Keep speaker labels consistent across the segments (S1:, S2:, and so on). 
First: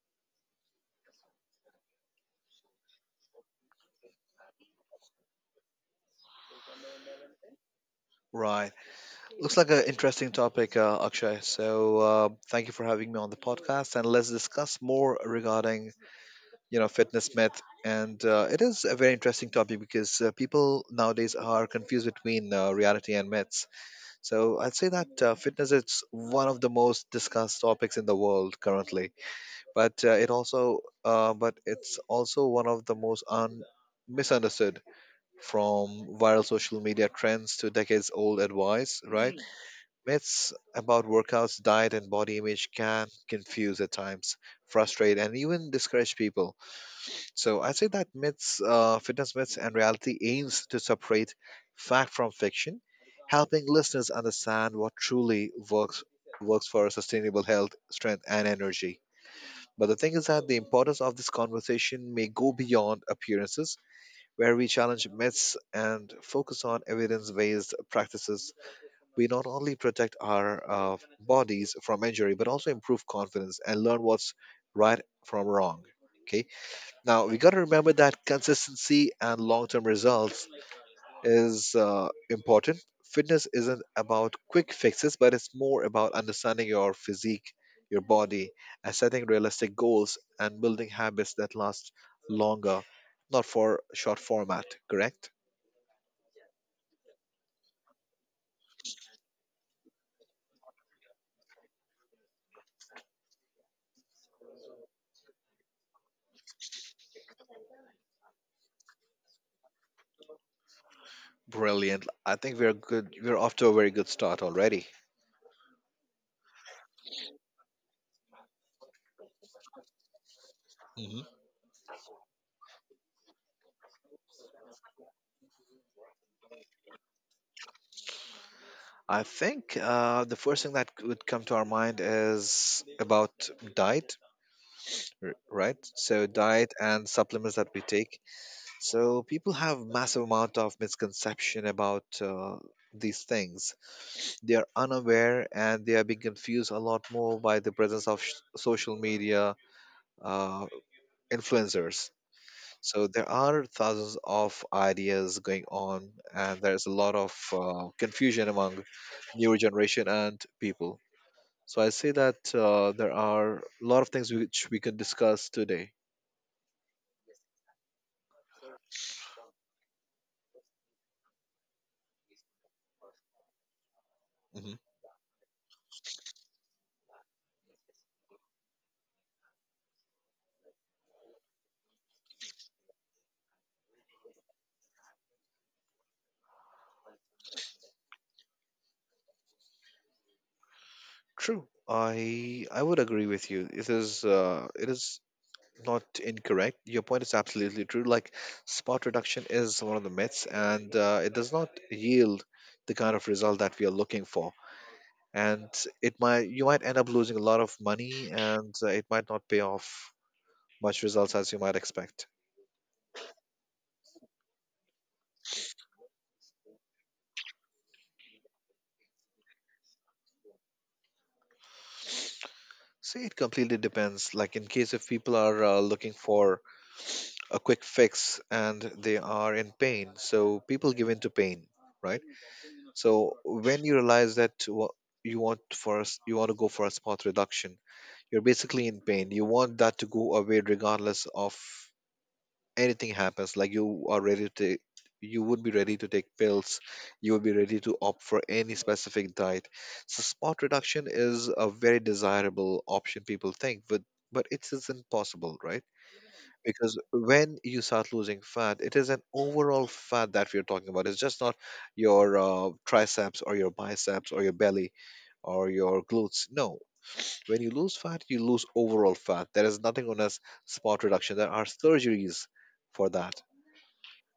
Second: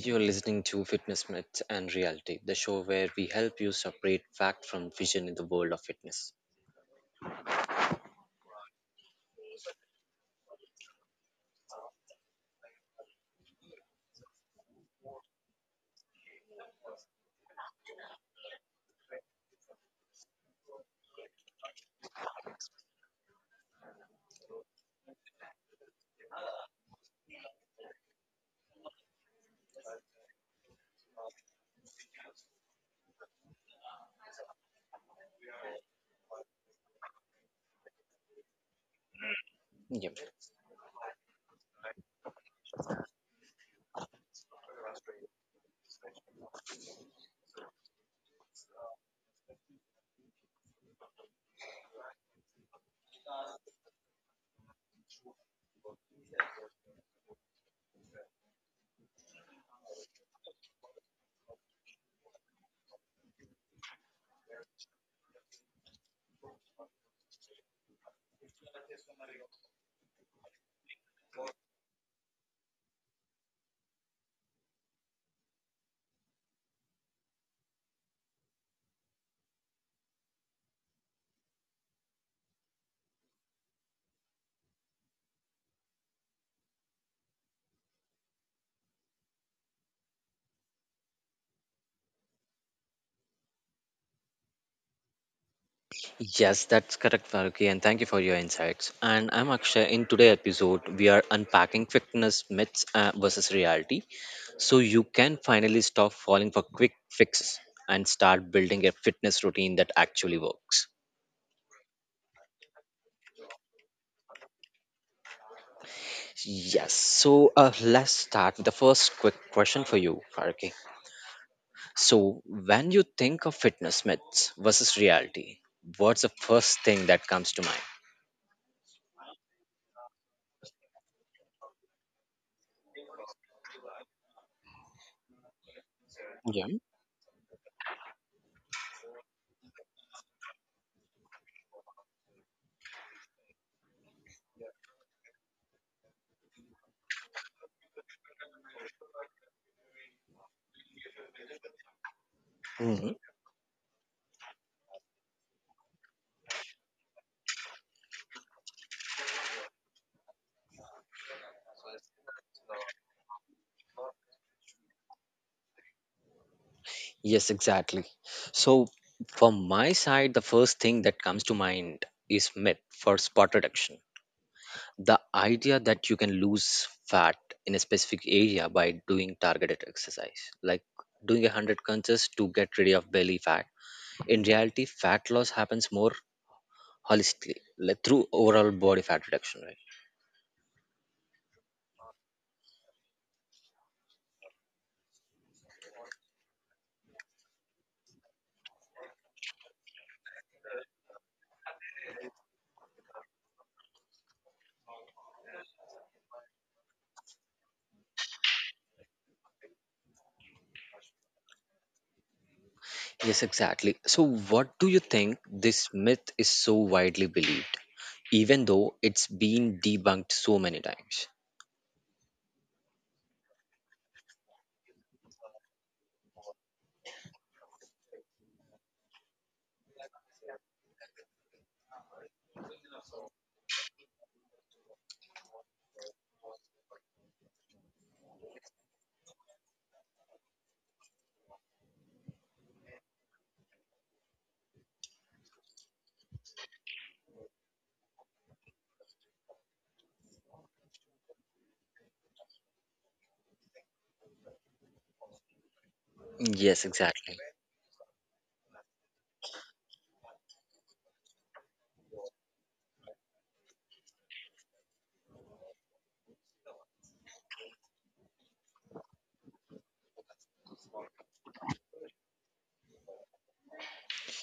S1: you're listening to Fitness Myths and Reality, the show where we help you separate fact from vision in the world of fitness.
S2: Right. Looks like an interesting topic, Akshay. So thank you for having me on the podcast, and let's discuss more regarding fitness myth. And it is a very interesting topic because people nowadays are confused between reality and myths. So I'd say that fitness is one of the most discussed topics in the world currently, but it also but it's also one of the most misunderstood, from viral social media trends to decades old advice, right?
S1: Yep.
S2: Myths about workouts, diet, and body image can confuse at times, frustrate, and even discourage people. So I say that fitness myths, and reality aims to separate fact from fiction, helping listeners understand what truly works for sustainable health, strength, and energy. But the thing is that the importance of this conversation may go beyond appearances. Where we challenge myths and focus on evidence-based practices, we not only protect our bodies from injury but also improve confidence and learn what's right from wrong. Okay, now we got to remember that consistency and long-term results is important. Fitness isn't about quick fixes, but it's more about understanding your physique, your body, and setting realistic goals and building habits that last longer, not for short format, correct?
S1: Yes, that's correct, Varuki, and thank you for your insights. And I'm Akshay. In today's episode, we are unpacking fitness myths versus reality so you can finally stop falling for quick fixes and start building a fitness routine that actually works.
S2: Brilliant. I think we're good we're off to a very good start already.
S1: Yes, so let's start with the first quick question for you, Varuki.
S2: Mhm.
S1: So, when you think of fitness myths versus reality, what's the first thing that comes to mind?
S2: I think the first thing that would come to our mind is about diet, right? So
S1: Yeah.
S2: diet and supplements that we take. So people have massive amount of misconception about these things. They are unaware and they are being confused a lot more by the presence of social media uh, influencers. So
S1: Mhm.
S2: there are thousands of ideas going on, and there's a lot of confusion among newer generation and people. So I say that there are a lot of things which we could discuss today.
S1: Yes, exactly. So, from my side, the first thing that comes to mind is myth for spot reduction.
S2: Hmm.
S1: The idea that you can lose fat in a specific area by doing targeted exercise, like doing a 100 crunches to get rid of belly fat. In reality, fat loss happens more holistically, like through overall body fat reduction, right?
S2: True, I would agree with you. It is not incorrect. Your point is absolutely true. Like spot reduction is one of the myths, and it does not yield the kind of result that we are looking for. And it might you might end up losing a lot of money, and it might not pay off much results as you might expect.
S1: Yes, exactly. So, what do you think this myth is so widely believed, even though it's been debunked so many times?
S2: See, it completely depends. Like in case if people are looking for a quick fix and they are in pain. So people give in to pain, right? So when you realize that what you want for us, you want to go for a spot reduction. You're basically in pain. You want that to go away regardless of anything happens. Like you would be ready to take pills. You would be ready to opt for any specific diet. So spot reduction is a very desirable option people think, but it isn't possible, right?
S1: Yes,
S2: Because
S1: exactly.
S2: when you start losing fat, it is an overall fat that we are talking about. It's just not your triceps or your biceps or your belly or your glutes. No, when you lose fat you lose overall fat. There is nothing known as spot reduction. There are surgeries for that.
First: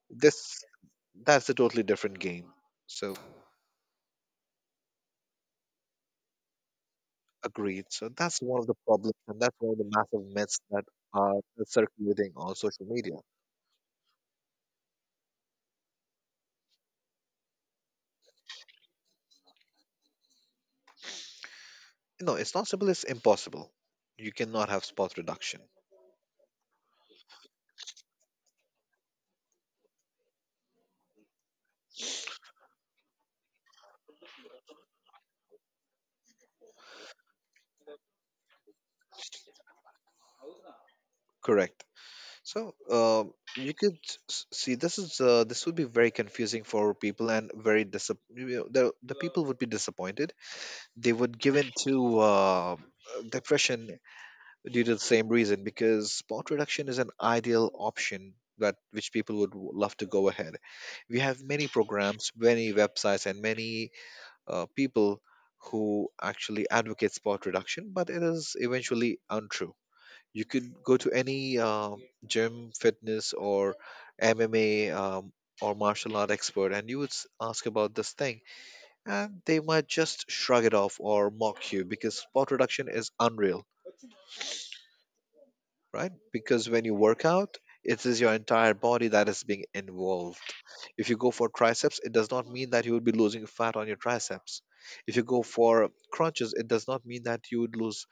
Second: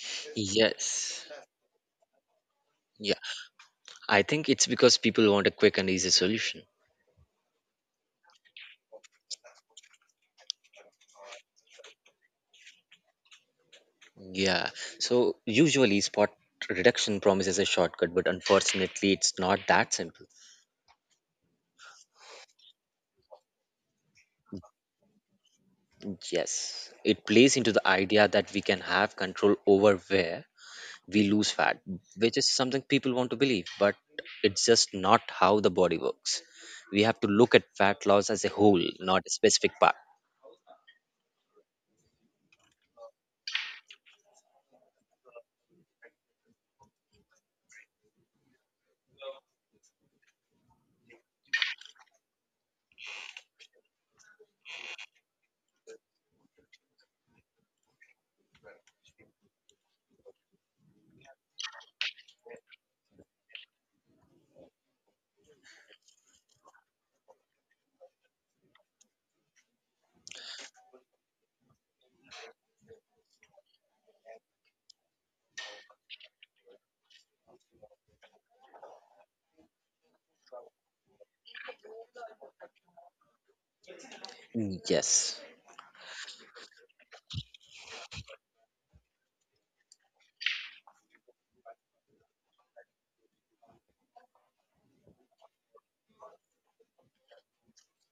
S2: This
S1: Yes.
S2: That's a totally different game.
S1: Yeah.
S2: So
S1: I think it's because people want a quick and easy solution.
S2: agreed, so that's one of the problems and that's one of the massive myths that are circulating on social media.
S1: Yeah. So, usually, spot reduction promises a shortcut, but unfortunately, it's not that simple.
S2: No, it's not simple, it's impossible. You cannot have spot reduction.
S1: Yes. It plays into the idea that we can have control over where we lose fat, which is something people want to believe, but it's just not how the body works. We have to look at fat loss as a whole, not a specific part.
S2: Correct. So you could see, this is this would be very confusing for people and very the people would be disappointed. They would give in to depression due to the same reason, because spot reduction is an ideal option that which people would love to go ahead. We have many programs, many websites, and many people who actually advocate spot reduction, but it is eventually untrue. You could go to any gym, fitness, or MMA or martial art expert, and you would ask about this thing, and they might just shrug it off or mock you, because spot reduction is unreal,
S1: Yes,
S2: right? Because when you work out, it is your entire body that is being involved. If you go for triceps, it does not mean that you would be losing fat on your triceps. If you go for crunches, it does not mean that you would lose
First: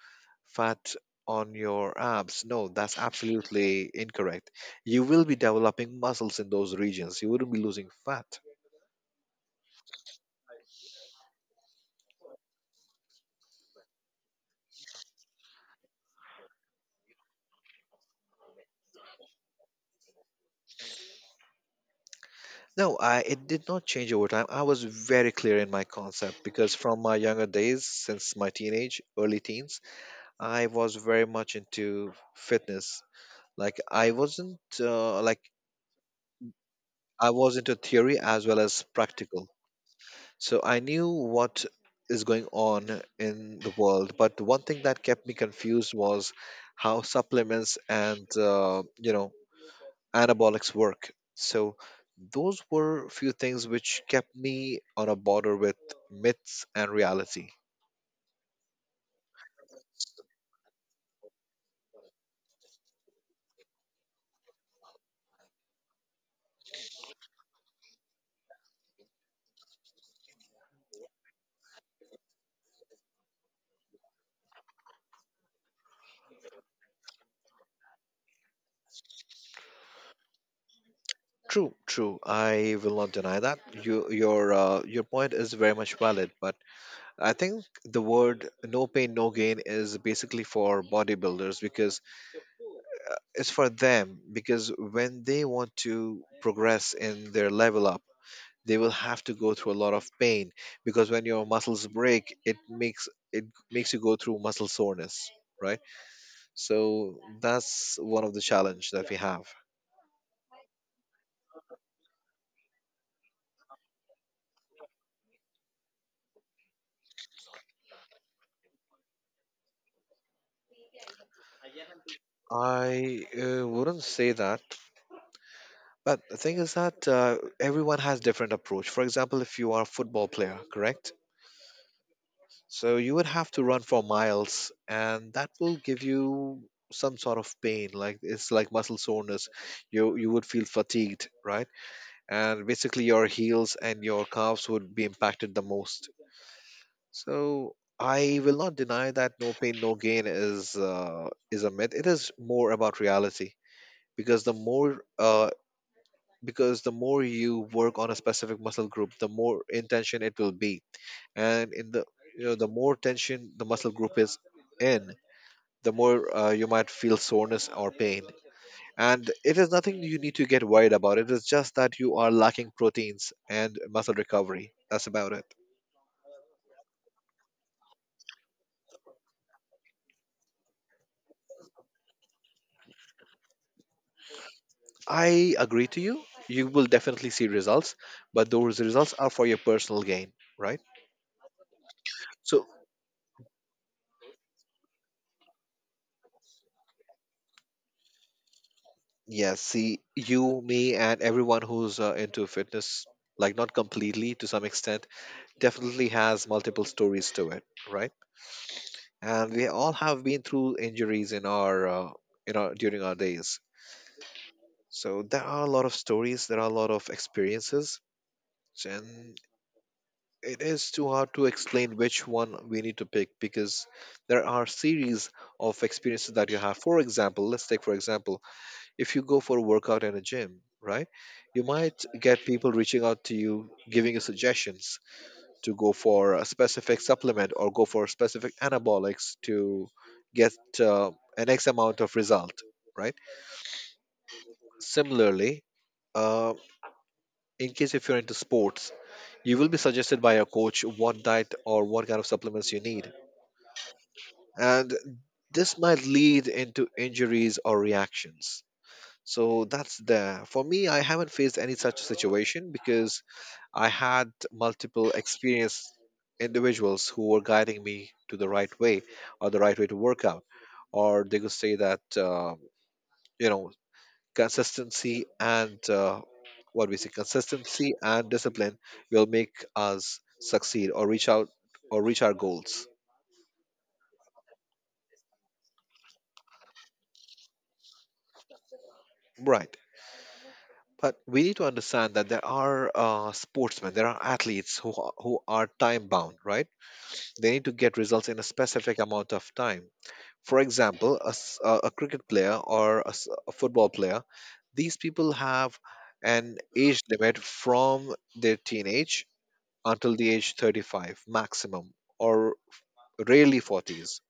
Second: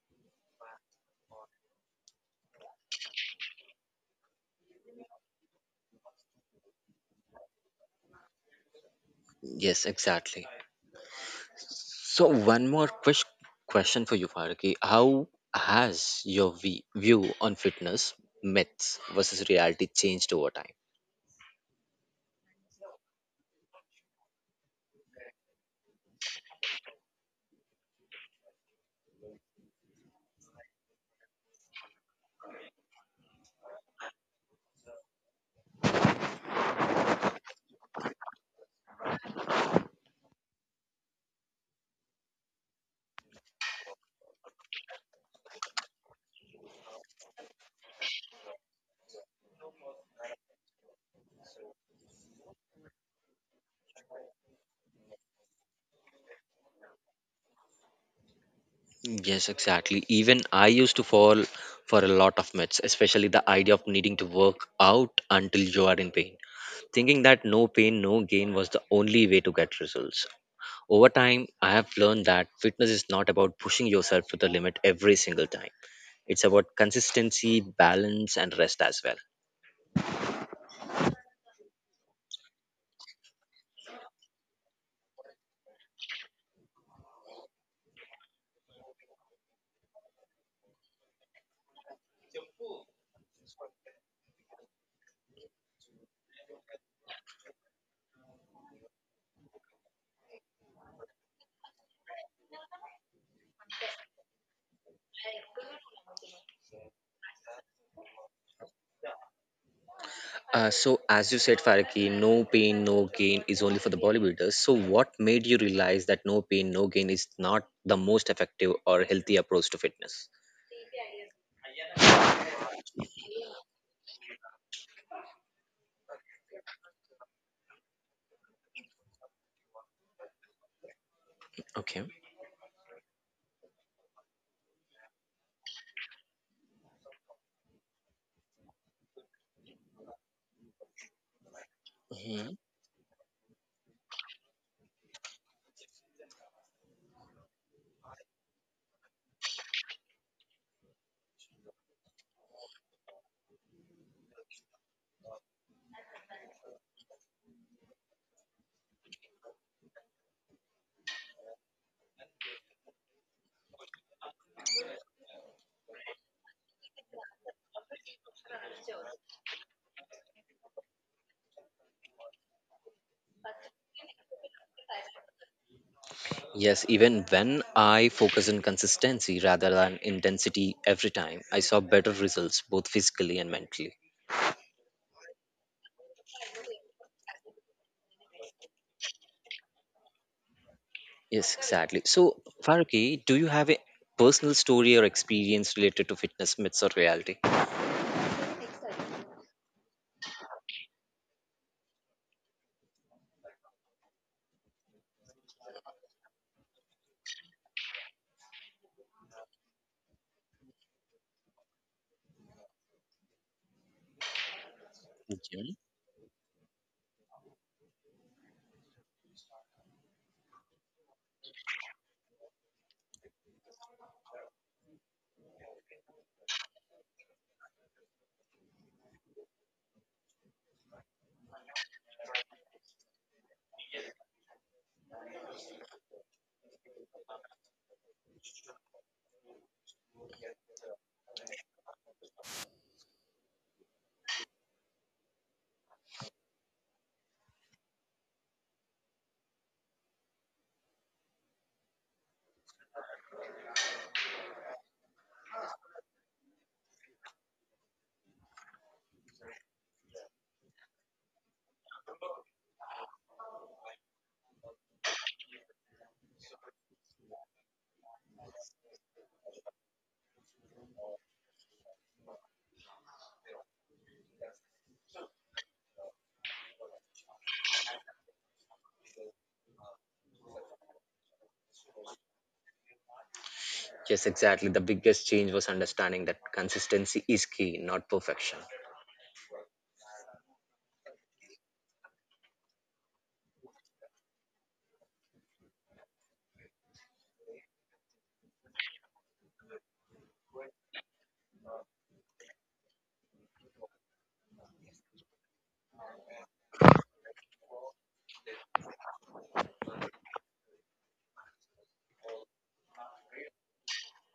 S2: fat on your abs. No, that's absolutely incorrect. You will be developing muscles in those regions. You wouldn't be losing fat.
S1: yes, exactly. So, one more quick question for you, Faraki. How has your view on fitness, myths versus reality changed over time?
S2: No, I it did not change over time. I was very clear in my concept, because from my younger days, since my teenage, early teens, I was very much into fitness. Like I wasn't like I was into theory as well as practical. So I knew what is going on in the world, but one thing that kept me confused was how supplements and anabolics work. So those were few things which kept me on a border with myths and reality.
S1: Yes, exactly. Even I used to fall for a lot of myths, especially the idea of needing to work out until you are in pain. Thinking that no pain, no gain was the only way to get results. Over time, I have learned that fitness is not about pushing yourself to the limit every single time. It's about consistency, balance, and rest as well.
S2: True, true. I will not deny that. Your point is very much valid, but I think the word "no pain, no gain" is basically for bodybuilders, because is for them because when they want to progress in their level up, they will have to go through a lot of pain, because when your muscles break, it makes you go through muscle soreness, right? So that's one of the challenge that we have.
S1: So, as you said, Faraki, no pain, no gain is only for the bodybuilders. So, what made you realize that no pain, no gain is not the most effective or healthy approach to fitness?
S2: I wouldn't say that, but the thing is that everyone has different approach. For example, if you are a football player, correct?
S1: Okay.
S2: So you would have to run for miles, and that will give you some sort of pain. Like it's like muscle soreness. You would feel fatigued, right?
S1: Hmm.
S2: And basically your heels and your calves would be impacted the most. So I will not deny that no pain, no gain is a myth. It is more about reality, because the more you work on a specific muscle group, the more intention it will be, and in the you know the more tension the muscle group is in, the more you might feel soreness or pain, and it is nothing you need to get worried about. It is just that you are lacking proteins and muscle recovery, that's about it.
S1: Yes, even when I focus on consistency rather than intensity every time, I saw better results both physically and mentally.
S2: I agree to you, you will definitely see results, but those results are for your personal gain, right?
S1: Yes, exactly. So,
S2: So
S1: Faraki, do you have a personal story or experience related to fitness myths or reality?
S2: yes, see, you, me, and everyone who's into fitness, like not completely, to some extent, definitely has multiple stories to it, right? And we all have been through injuries in our during our days. So there are a
S1: Okay.
S2: lot of stories, there are a lot of experiences, and it is too hard to explain which one we need to pick, because there are series of experiences that you have. For example Let's take for example, if you go for a workout in a gym, right? You might get people reaching out to you giving you suggestions to go for a specific supplement or go for specific anabolics to get uh, an X amount of result, right? Similarly, uh, in case if you're into sports, you will be suggested by your coach what diet or what kind of supplements you need. And this might lead into injuries or reactions. So that's there. For me, I haven't faced any such situation, because I had multiple experienced individuals who were guiding me to the right way or the right way to work out. Or they could say that, you know, consistency and consistency and discipline will make us succeed or reach out or reach our goals.
S1: Yes, exactly. The biggest change was understanding that consistency is key, not perfection.
S2: Right. But we need to understand that there are sportsmen, there are athletes who are time bound, right? They need to get results in a specific amount of time. For example, a cricket player or a football player, these people have an age limit from their teenage until the age 35 maximum, or rarely 40s.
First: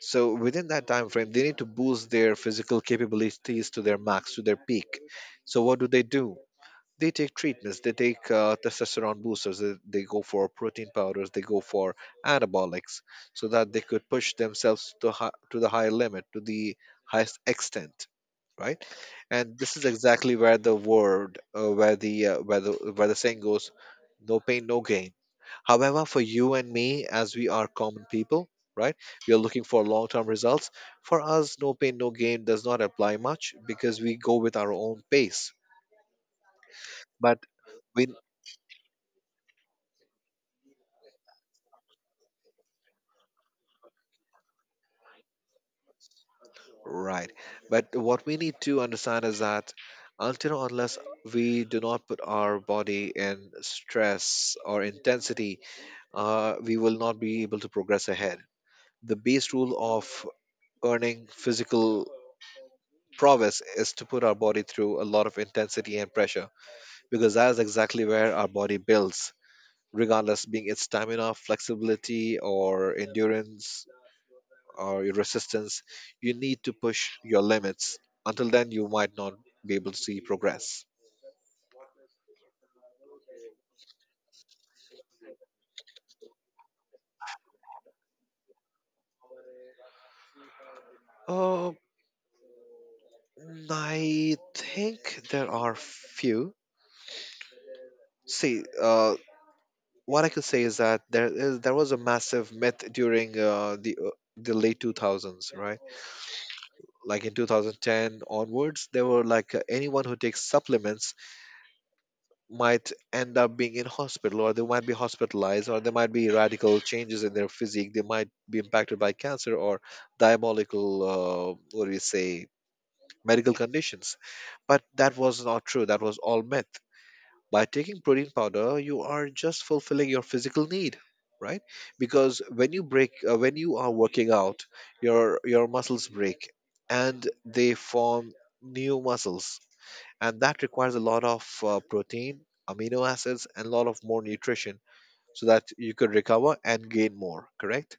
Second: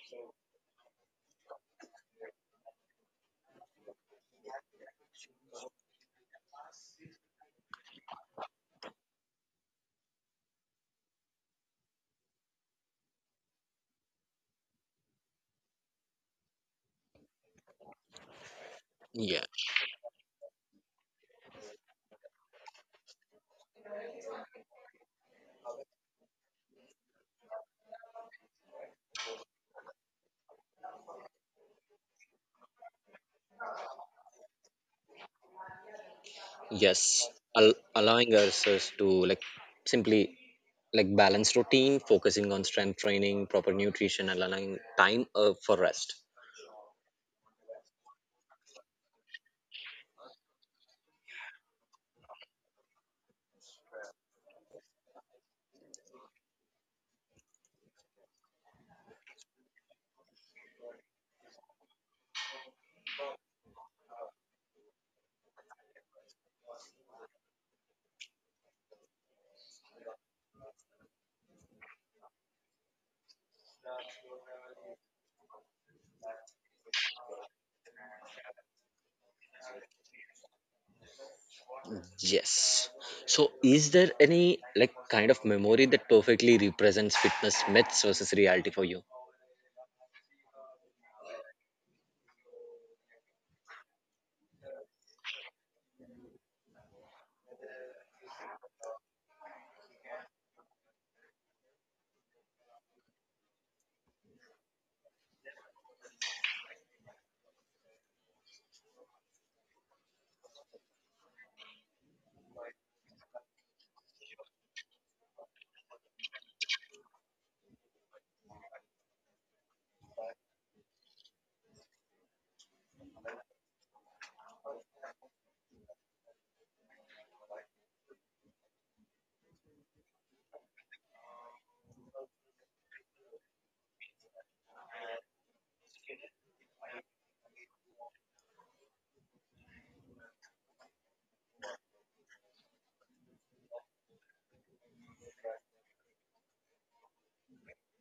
S2: So within that time frame, they need to boost their physical capabilities to their max, to their peak. So what do they do? They take treatments, they take testosterone boosters, they go for protein powders, they go for anabolics, so that they could push themselves to, to the higher limit, to the highest extent, right?
S1: Yeah.
S2: And this is exactly where the where the saying goes, no pain no gain. However, for you and me, as we are common people, right, we are looking for long term results. For us no pain no gain does not apply much, because we go with our own pace.
S1: Yes.
S2: But we
S1: Allowing ourselves to simply like balance routine, focusing on strength training, proper nutrition, and allowing time for rest.
S2: right. But what we need to understand is that until or unless we do not put our body in stress or intensity, we will not be able to progress ahead. The base rule of earning physical prowess is to put our body through a lot of intensity and pressure, because that is exactly where our body builds, regardless being its stamina, flexibility, or endurance or your resistance. You need to push your limits. Until then, you might not be able to see progress.
S1: Yes. So, is there any like kind of memory that perfectly represents fitness myths versus reality for you?
S2: Uh, I think there are few. See, what I could say is that there was a massive myth during the late 2000s, right? Like in 2010 onwards, there were like anyone who takes supplements might end up being in hospital, or they might be hospitalized, or there might be radical changes in their physique, they might be impacted by cancer or diabolical, what do you say, medical conditions. But that was not true, that was all myth. By taking protein powder you are just fulfilling your physical need, right? Because when you break when you are working out, your muscles break and they form new muscles, and that requires a lot of protein, amino acids, and a lot of more nutrition, so that you could recover and gain more. Correct.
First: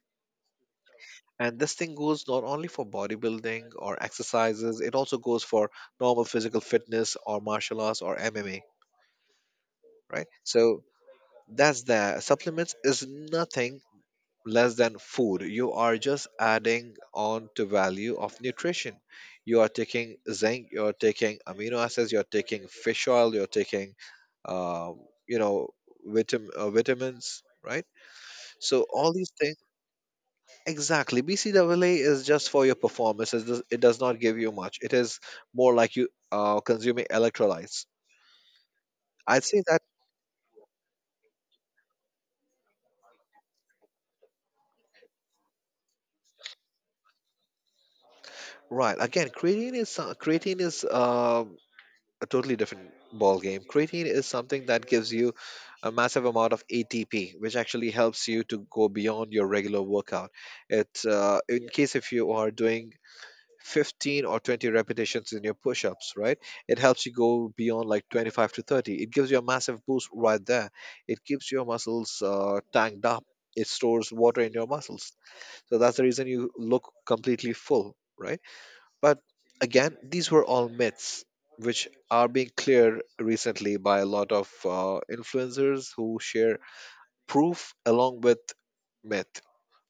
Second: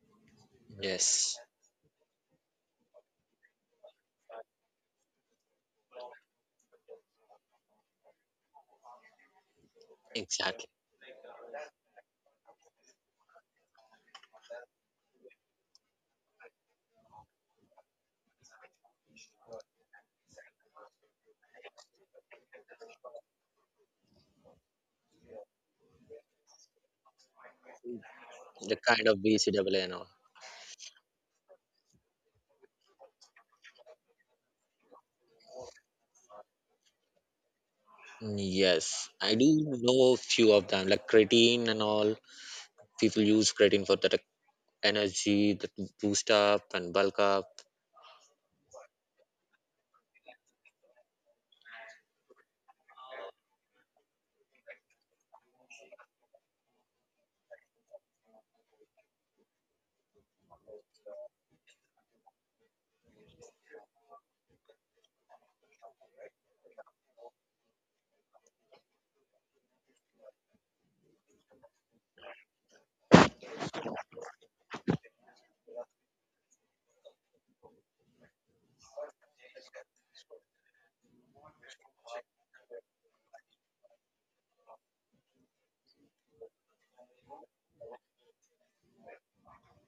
S1: Yes.
S2: And this thing goes not only for bodybuilding or exercises, it also goes for normal physical fitness or martial arts or MMA, right?
S1: Exactly.
S2: So that's the supplements is nothing less than food. You are just adding on to value of nutrition. You are taking zinc, you're taking amino acids, you're taking fish oil, you're taking, uh, you know, vitamins, right?
S1: The
S2: So
S1: kind
S2: all
S1: of
S2: these things,
S1: BCAA and all.
S2: exactly. BCAA is just for your performance. It does not give you much. It is more like you consuming electrolytes.
S1: Yes, I
S2: I'd
S1: do
S2: say that
S1: know a few of them, like creatine and all. People use creatine for that energy, that boost up and bulk up.
S2: right. Again, creatine is a totally different ball game. Creatine is something that gives you a massive amount of ATP, which actually helps you to go beyond your regular workout. It, in case if you are doing 15 or 20 repetitions in your push-ups, right? It helps you go beyond like 25 to 30. It gives you a massive boost right there. It keeps your muscles tanked up. It stores water in your muscles. So that's the reason you look completely full, right? But again, these were all myths, which are being cleared recently by a lot of influencers who share proof along with myth,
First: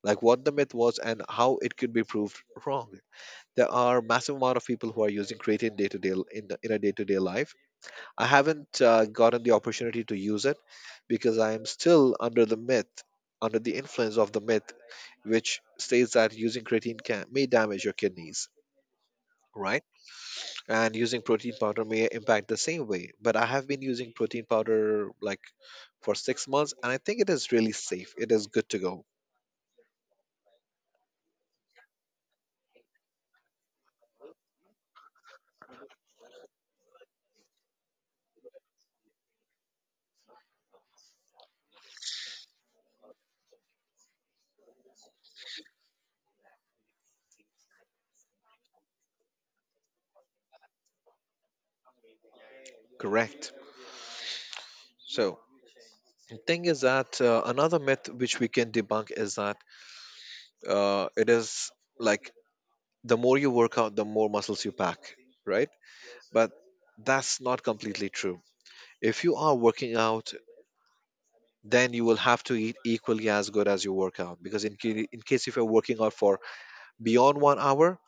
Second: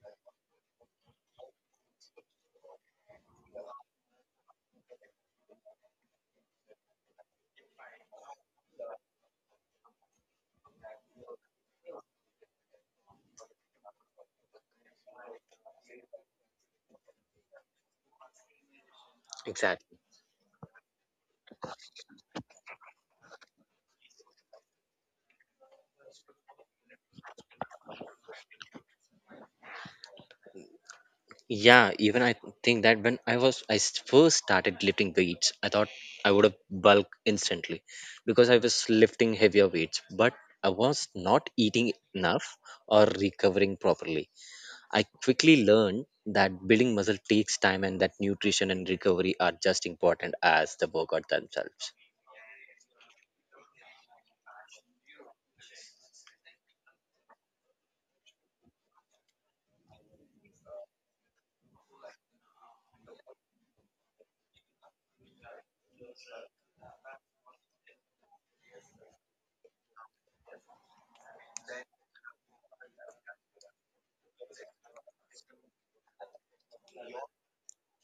S2: like what the myth was and how it could be proved wrong. There are massive amount of people who are using creatine day to day in a day to day life. I haven't gotten the opportunity to use it because I am still under the myth, under the influence of the myth, which states that using creatine can may damage your kidneys. Right.
S1: Exactly.
S2: And using protein powder may impact the same way, but I have been using protein powder like for 6 months, and I think it is really safe, it is good to go.
S1: Yeah, even I think that when I first started lifting weights, I thought I would have bulk instantly because I was lifting heavier weights, but I was not eating enough or recovering properly. I quickly learned that building muscle takes time and that nutrition and recovery are just important as the workout themselves.
S2: Correct. So the thing is that another myth which we can debunk is that it is like the more you work out, the more muscles you pack, right? But that's not completely true. If you are working out, then you will have to eat equally as good as you work out, because in case if you're working out for beyond 1 hour,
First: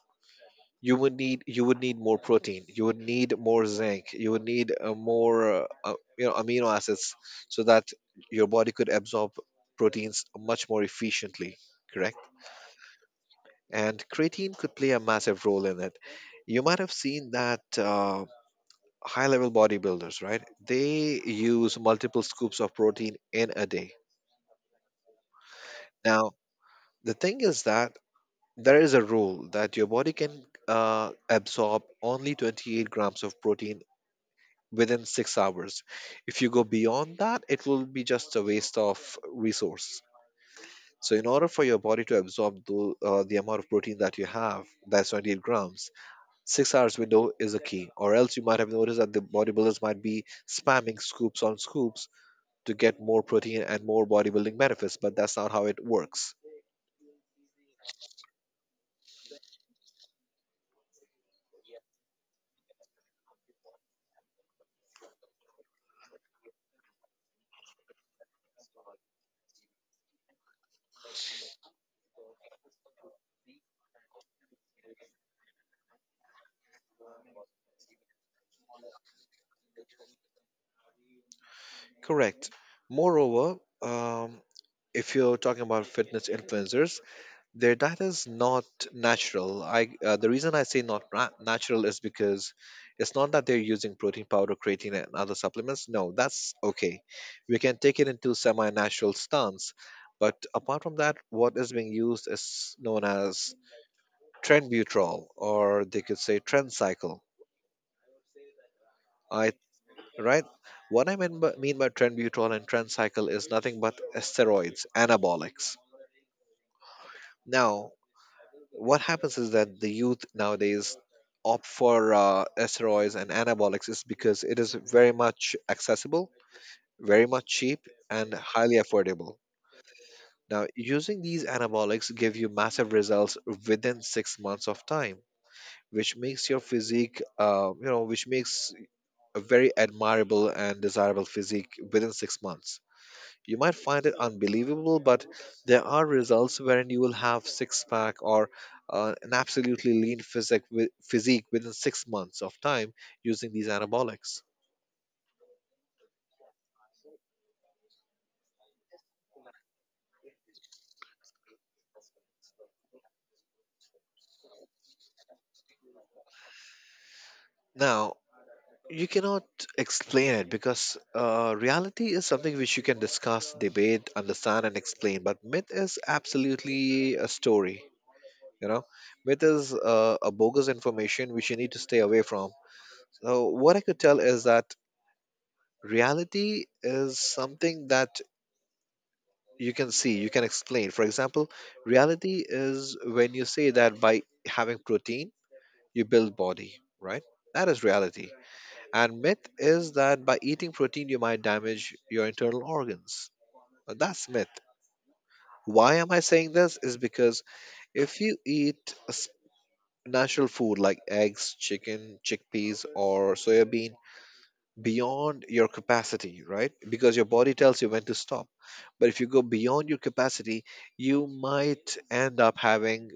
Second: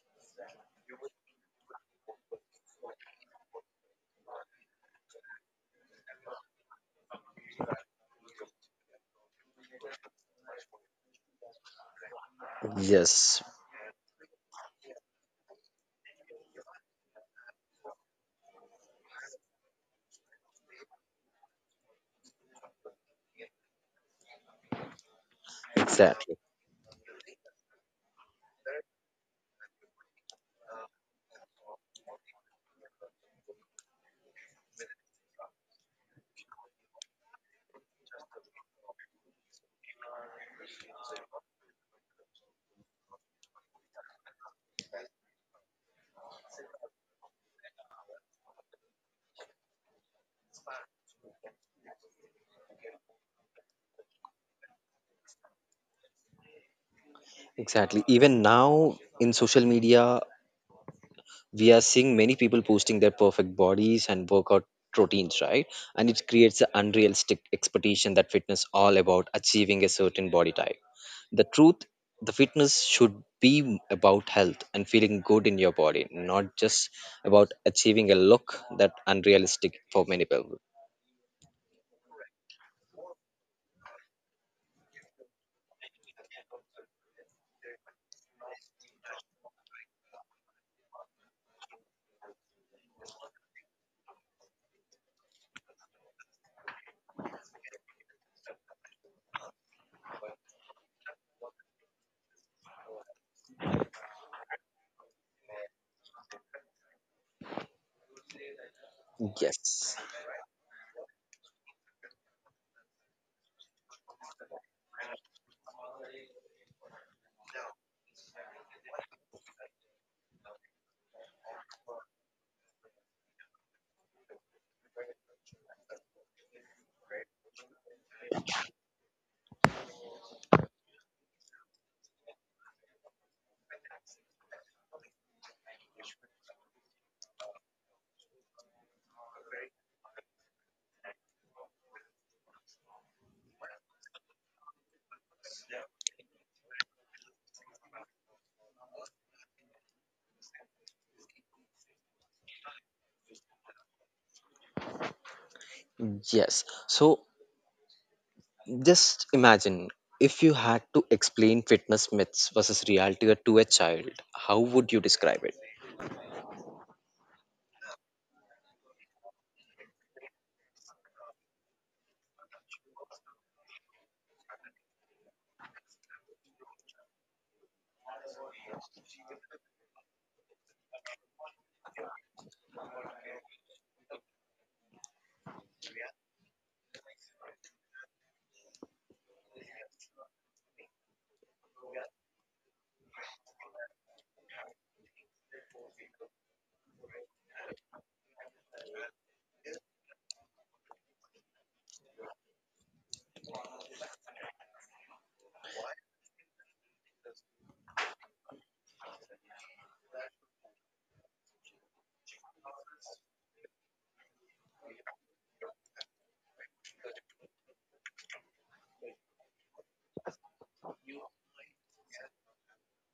S2: you would need more protein, you would need more zinc, you would need more you know amino acids, so that your body could absorb proteins much more efficiently. Correct.
S1: Yes,
S2: And creatine could play a massive role in it. You might have seen that high level bodybuilders, right? They use multiple scoops of protein in a day. Now
S1: exactly.
S2: the thing is that there is a rule that your body can absorb only 28 grams of protein within 6 hours. If you go beyond that, it will be just a waste of resource. So, in order for your body to absorb the amount of protein that you have, that's 28 grams, 6 hours window is a key. Or else you might have noticed that the bodybuilders might be spamming scoops on scoops to get more protein and more bodybuilding benefits, but that's not how it works.
S1: Exactly. Even now in social media, we are seeing many people posting their perfect bodies and workout routines, right? And it creates an unrealistic expectation that fitness all about achieving a certain body type. The truth, the fitness should be about health and feeling good in your body, not just about achieving a look that unrealistic for many people.
S2: Correct. Moreover, if you're talking about fitness influencers, their diet is not natural. I the reason I say not ra- natural is because it's not that they're using protein powder, creatine, and other supplements. No, that's okay. We can take it into semi-natural stance, but apart from that, what is being used is known as trenbutrol, or they could say trencycle. I
S1: Yes,
S2: right. What mean by trenbutrol and trencycle is nothing but steroids, anabolics. Now, what happens is that the youth nowadays opt for steroids and anabolics is because it is very much accessible, very much cheap, and highly affordable. Now, using these anabolics give you massive results within 6 months of time, which makes your physique, which makes a very admirable and desirable physique within 6 months. You might find it unbelievable, but there are results wherein you will have six pack or an absolutely lean physique within 6 months of time using these anabolics.
S1: yes, so just imagine if you had to explain fitness myths versus reality to a child, how would you describe it?
S2: Now, you cannot explain it because reality is something which you can discuss, debate, understand, and explain. But myth is absolutely a story. You know, myth is a bogus information which you need to stay away from. So, what I could tell is that reality is something that you can see, you can explain. For example, reality is when you say that by having protein you build body, right? That is reality. And myth is that by eating protein you might damage your internal organs. That's myth. Why am I saying this is because if you eat natural food like eggs, chicken, chickpeas, or soybean beyond your capacity, right? Because your body tells you when to stop. But if you go beyond your capacity, you might end up having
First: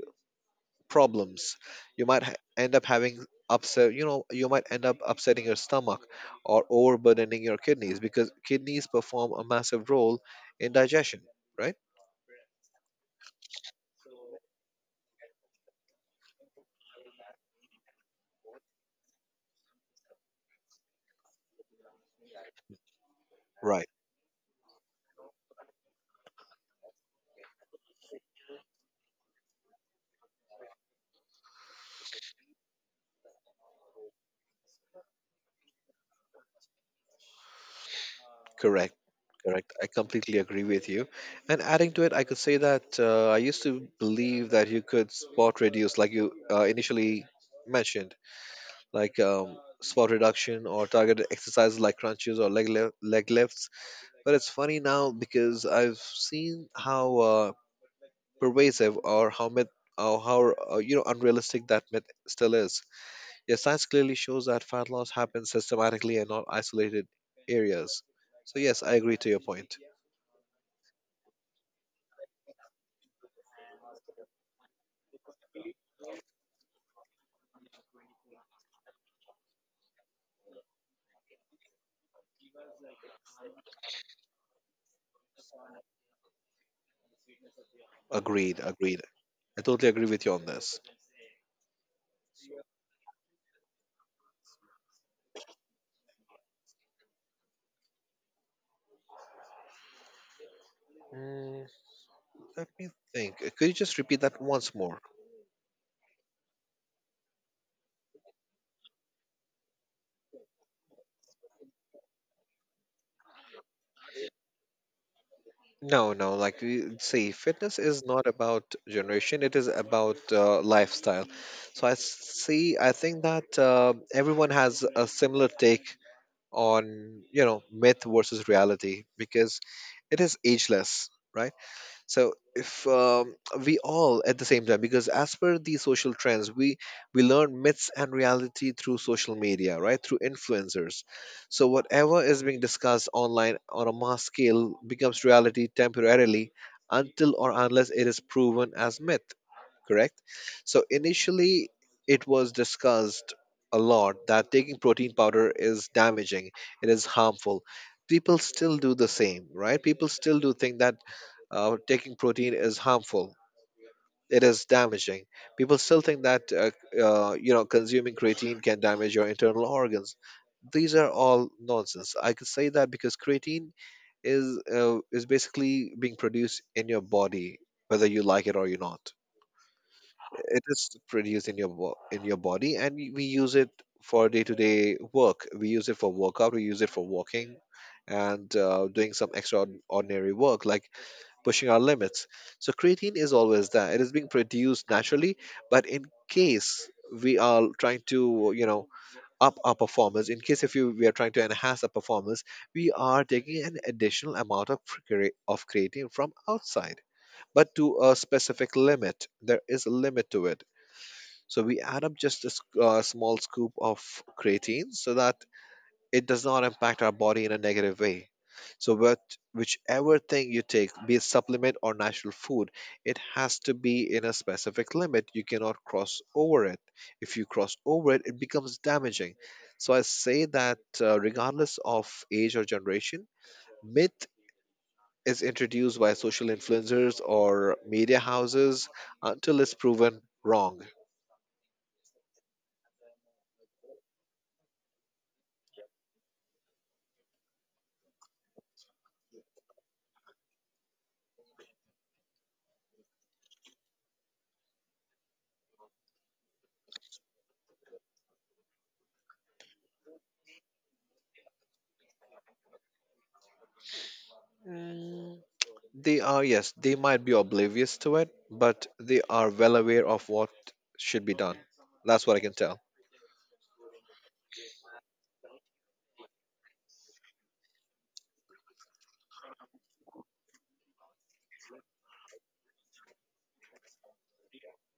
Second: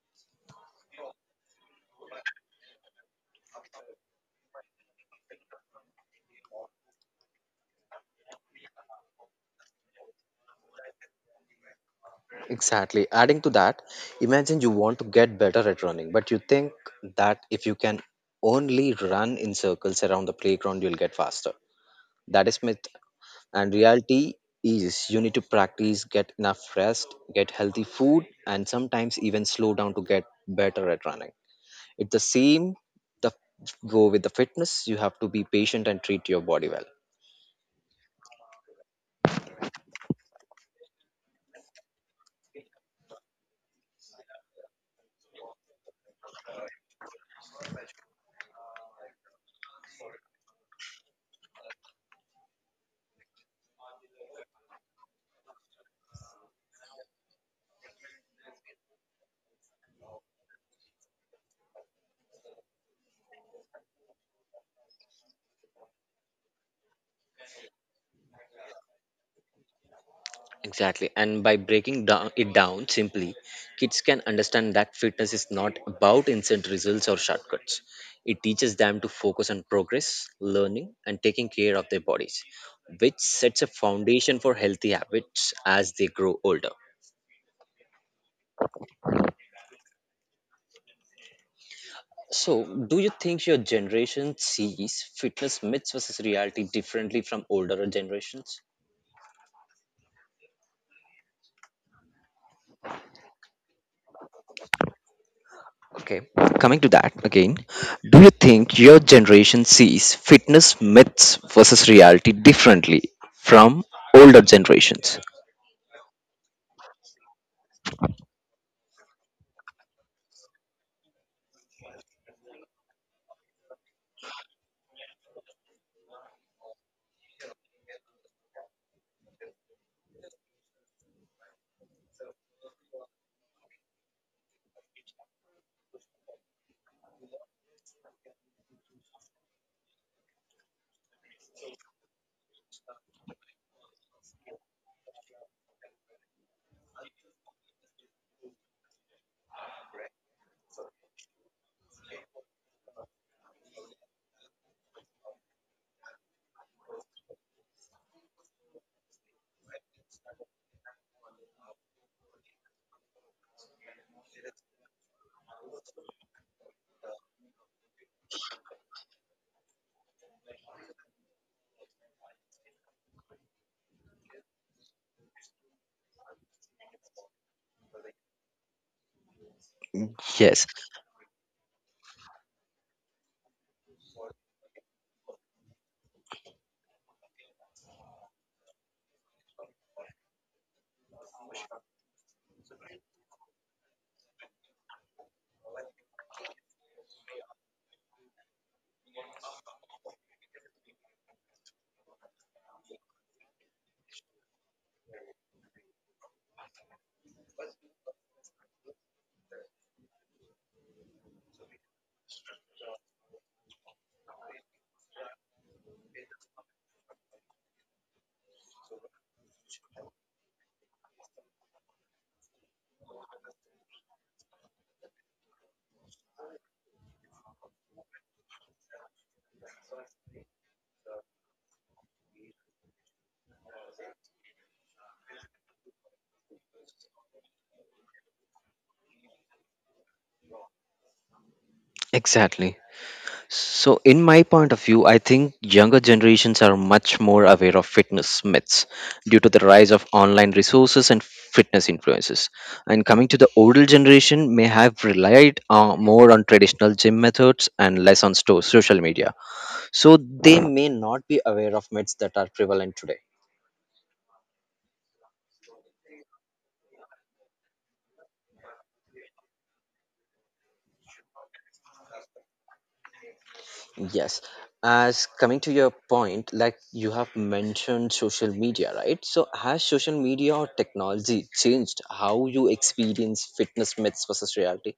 S2: problems. You might end up having upset, you know, you might end up upsetting your stomach, or overburdening your kidneys, because kidneys perform a massive role in digestion, right?
S1: Exactly. Adding to that, imagine you want to get better at running, but you think that if you can only run in circles around the playground, you'll get faster. That is myth. And
S2: Right,
S1: reality is you need to practice, get enough rest, get healthy food, and sometimes even slow down to get better at running. It's the same, the go with the fitness. You have to be patient and treat your body well.
S2: correct. Correct. I completely agree with you. And adding to it, I could say that I used to believe that you could spot reduce, like you initially mentioned, like spot reduction or targeted exercises like crunches or leg lifts. But it's funny now because I've seen how pervasive or how myth, or how unrealistic that myth still is. Yes, science clearly shows that fat loss happens systematically and not isolated areas. So yes, I agree to your point.
S1: Exactly. And by breaking down it down simply, kids can understand that fitness is not about instant results or shortcuts. It teaches them to focus on progress, learning, and taking care of their bodies, which sets a foundation for healthy habits as they grow older.
S2: Agreed, agreed. I totally agree with you on this.
S1: So, do you think your generation sees fitness myths versus reality differently from older generations?
S2: Mm, let me think. Could you just repeat that once more?
S1: Okay, coming to that again, do you think your generation sees fitness myths versus reality differently from older generations?
S2: No, no. See, fitness is not about generation, it is about lifestyle. I think that everyone has a similar take on, you know, myth versus reality, because it is ageless, right? So if we all at the same time, because as per the social trends, we learn myths and reality through social media, right? Through influencers. So whatever is being discussed online on a mass scale becomes reality temporarily, until or unless it is proven as myth. Correct. So initially, it was discussed a lot that taking protein powder is damaging. It is harmful. People still do the same, right? People still do think that taking protein is harmful. It is damaging. People still think that consuming creatine can damage your internal organs. These are all nonsense. I could say that because creatine is basically being produced in your body, whether you like it or you not. It
S1: Yes,
S2: is produced in your body, and we use it for day to day work. We use it for workout. We use it for walking, and doing some extraordinary work like pushing our limits. So creatine is always there. It is being produced naturally, but in case we are trying to, you know, up our performance, in case if you, we are trying to enhance our performance, we are taking an additional amount of, of creatine from outside, but to a specific limit. There is a limit to it. So we add up just small scoop of creatine so that it does not impact our body in a negative way. So, what, whichever thing you take, be it supplement or natural food, it has to be in a specific limit. You cannot cross over it. If you cross over it, it becomes damaging. So, I say that regardless of age or generation, myth is introduced by social influencers or media houses until it's proven wrong.
S1: exactly. So, in my point of view, I think younger generations are much more aware of fitness myths due to the rise of online resources and fitness influences. And coming to the older generation, may have relied more on traditional gym methods and less on social media, so they may not be aware of myths that are prevalent today.
S2: They are, yes, they might be oblivious to it, but they are well aware of what should be done. That's what I can tell.
S1: Yes, as coming to your point, like you have mentioned social media, right? So has social media or technology changed how you experience fitness myths versus reality?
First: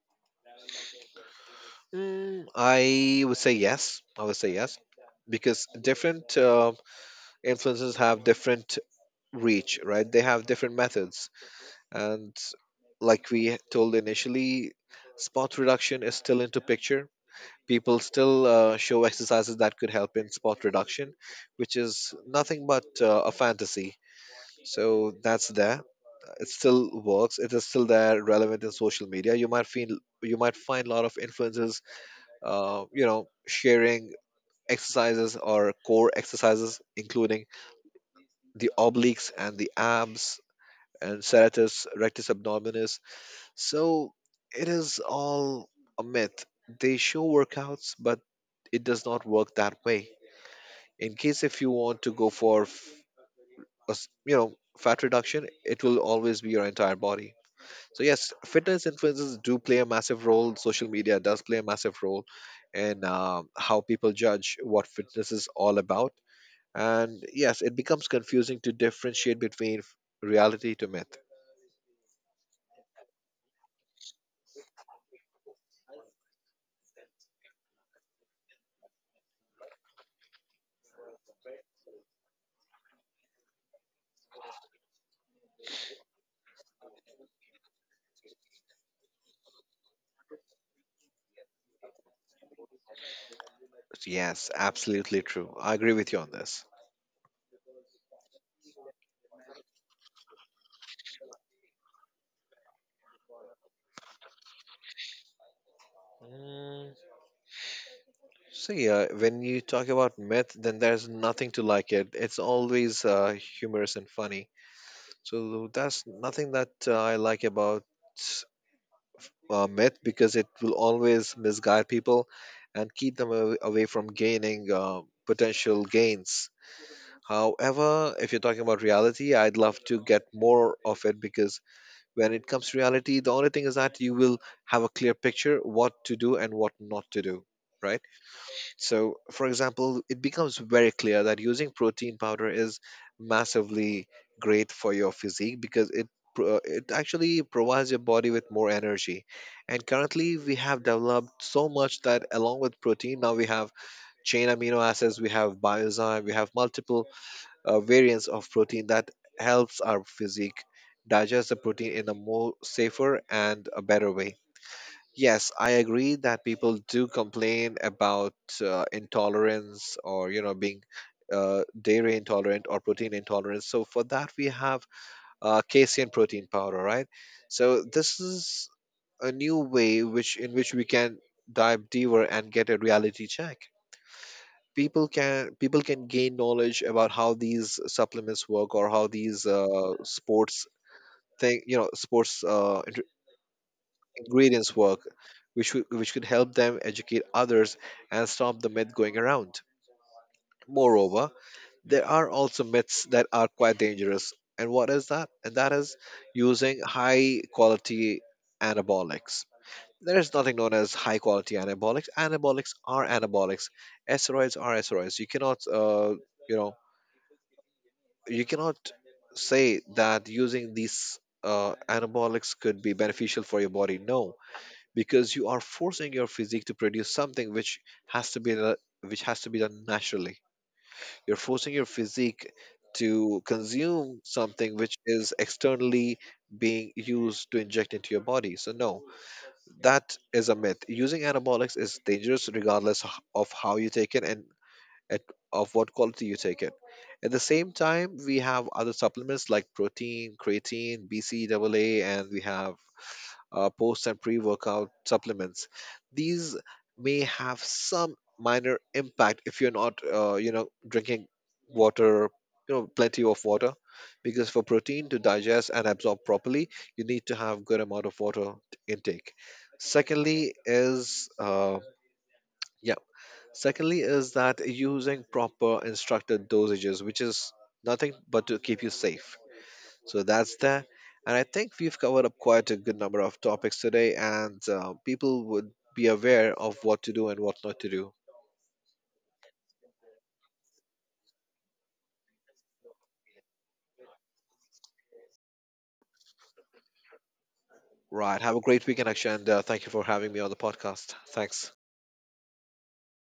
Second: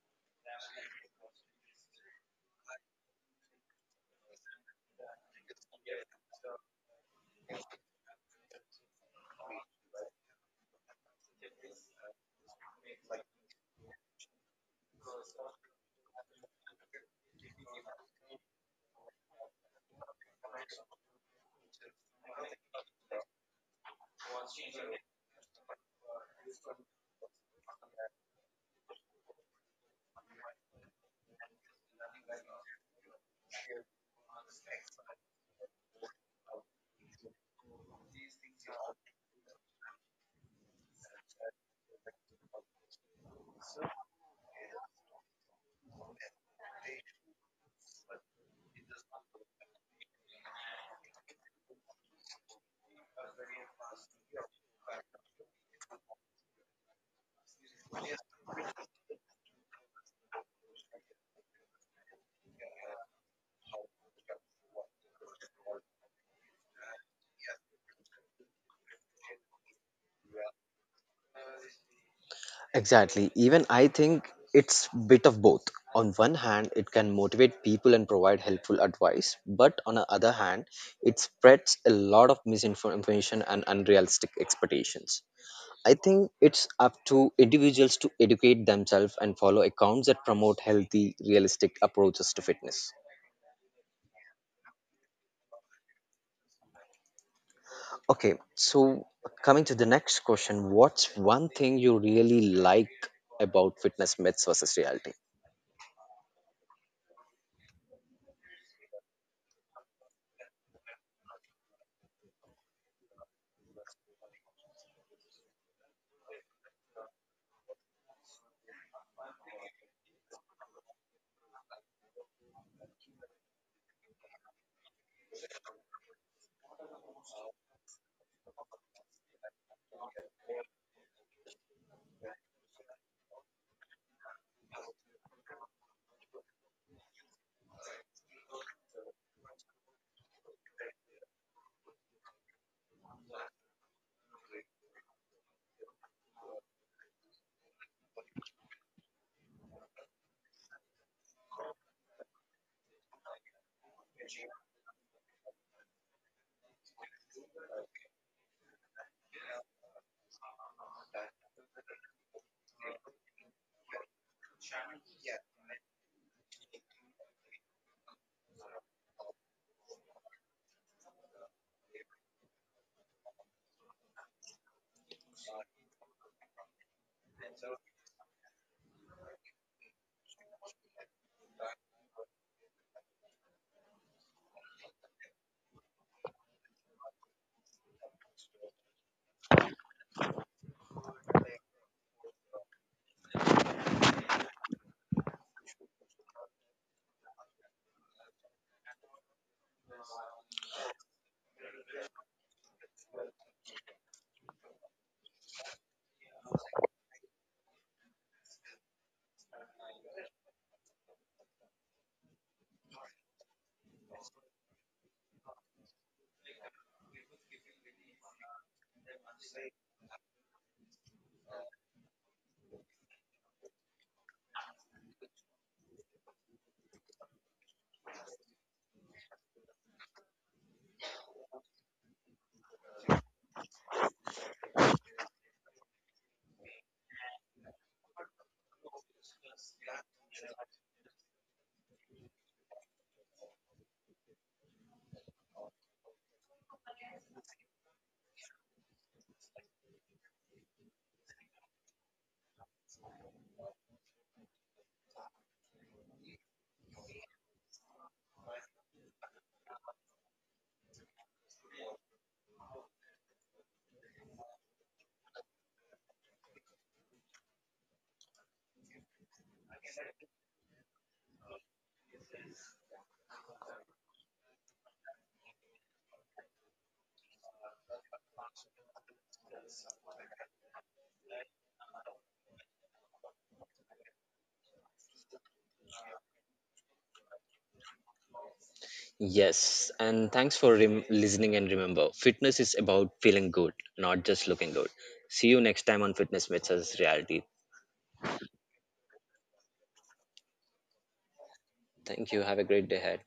S2: I would say yes. I would say yes because different influencers have different reach, right? They have different methods, and like we told initially, spot reduction is still into picture. People still show exercises that could help in spot reduction, which is nothing but a fantasy. So that's there, it still works, it is still there relevant in social media. You might feel, you might find a lot of influencers sharing exercises or core exercises including the obliques and the abs and serratus rectus abdominis. So it is all a myth. They show workouts, but it does not work that way. In case if you want to go for f- a s- you know fat reduction, it will always be your entire body. So yes, fitness influencers do play a massive role. Social media does play a massive role in how people judge what fitness is all about. And yes, it becomes confusing to differentiate between reality to myth.
S1: Exactly, even I think it's bit of both. On one hand, it can motivate people and provide helpful advice, but on the other hand, it spreads a lot of misinformation and unrealistic expectations. I think it's up to individuals to educate themselves and follow accounts that promote healthy, realistic approaches to fitness.
S2: Yes, absolutely true. I agree with you on this.
S1: Okay, so coming to the next question, what's one thing you really like about fitness myths versus reality?
S2: Mm, So yeah, when you talk about myth, then there's nothing to like it. It's always humorous and funny. So that's nothing that I like about myth, because it will always misguide people and keep them away from gaining potential gains. However, if you're talking about reality, I'd love to get more of it, because when it comes to reality, the only thing is that you will have a clear picture what to do and what not to do, right? So, for example, it becomes very clear that using protein powder is massively great for your physique because it it actually provides your body with more energy. And currently, we have developed so much that along with protein, now we have chain amino acids, we have biozyme, we have multiple variants of protein that helps our physique digest the protein in a more safer and a better way. Yes, I agree that people do complain about intolerance, or you know, being dairy intolerant or protein intolerant. So for that we have casein protein powder, right? So this is a new way which in which we can dive deeper and get a reality check. People can gain knowledge about how these supplements work, or how these sports thing, you know, sports ingredients work, which, which could help them educate others and stop the myth going around. Moreover, there are also myths that are quite dangerous. And what is that? And that is using high quality anabolics. There is nothing known as high quality anabolics. Anabolics are anabolics. Steroids are steroids. You cannot, you know, you cannot say that using these anabolics could be beneficial for your body. No, because you are forcing your physique to produce something which has to be done naturally. You're forcing your physique to consume something which is externally being used to inject into your body. So no, that is a myth. Using anabolics is dangerous regardless of how you take it, and at, of what quality you take it. At the same time, we have other supplements like protein, creatine, bcaa, and we have post and pre workout supplements. These may have some minor impact if you're not, drinking water, you know, plenty of water, because for protein to digest and absorb properly, you need to have good amount of water intake. Secondly is yeah. That using proper instructed dosages, which is nothing but to keep you safe. So that's that. And I think we've covered up quite a good number of topics today, and people would be aware of what to do and what not to do.
S1: Yes, and thanks for listening. And remember, fitness is about feeling good, not just looking good. See you next time on Fitness Myths versus Reality.
S2: Right. Have a great weekend, Akshay, and thank you for having me on the podcast. Thanks.
S1: Thank you. Have a great day ahead.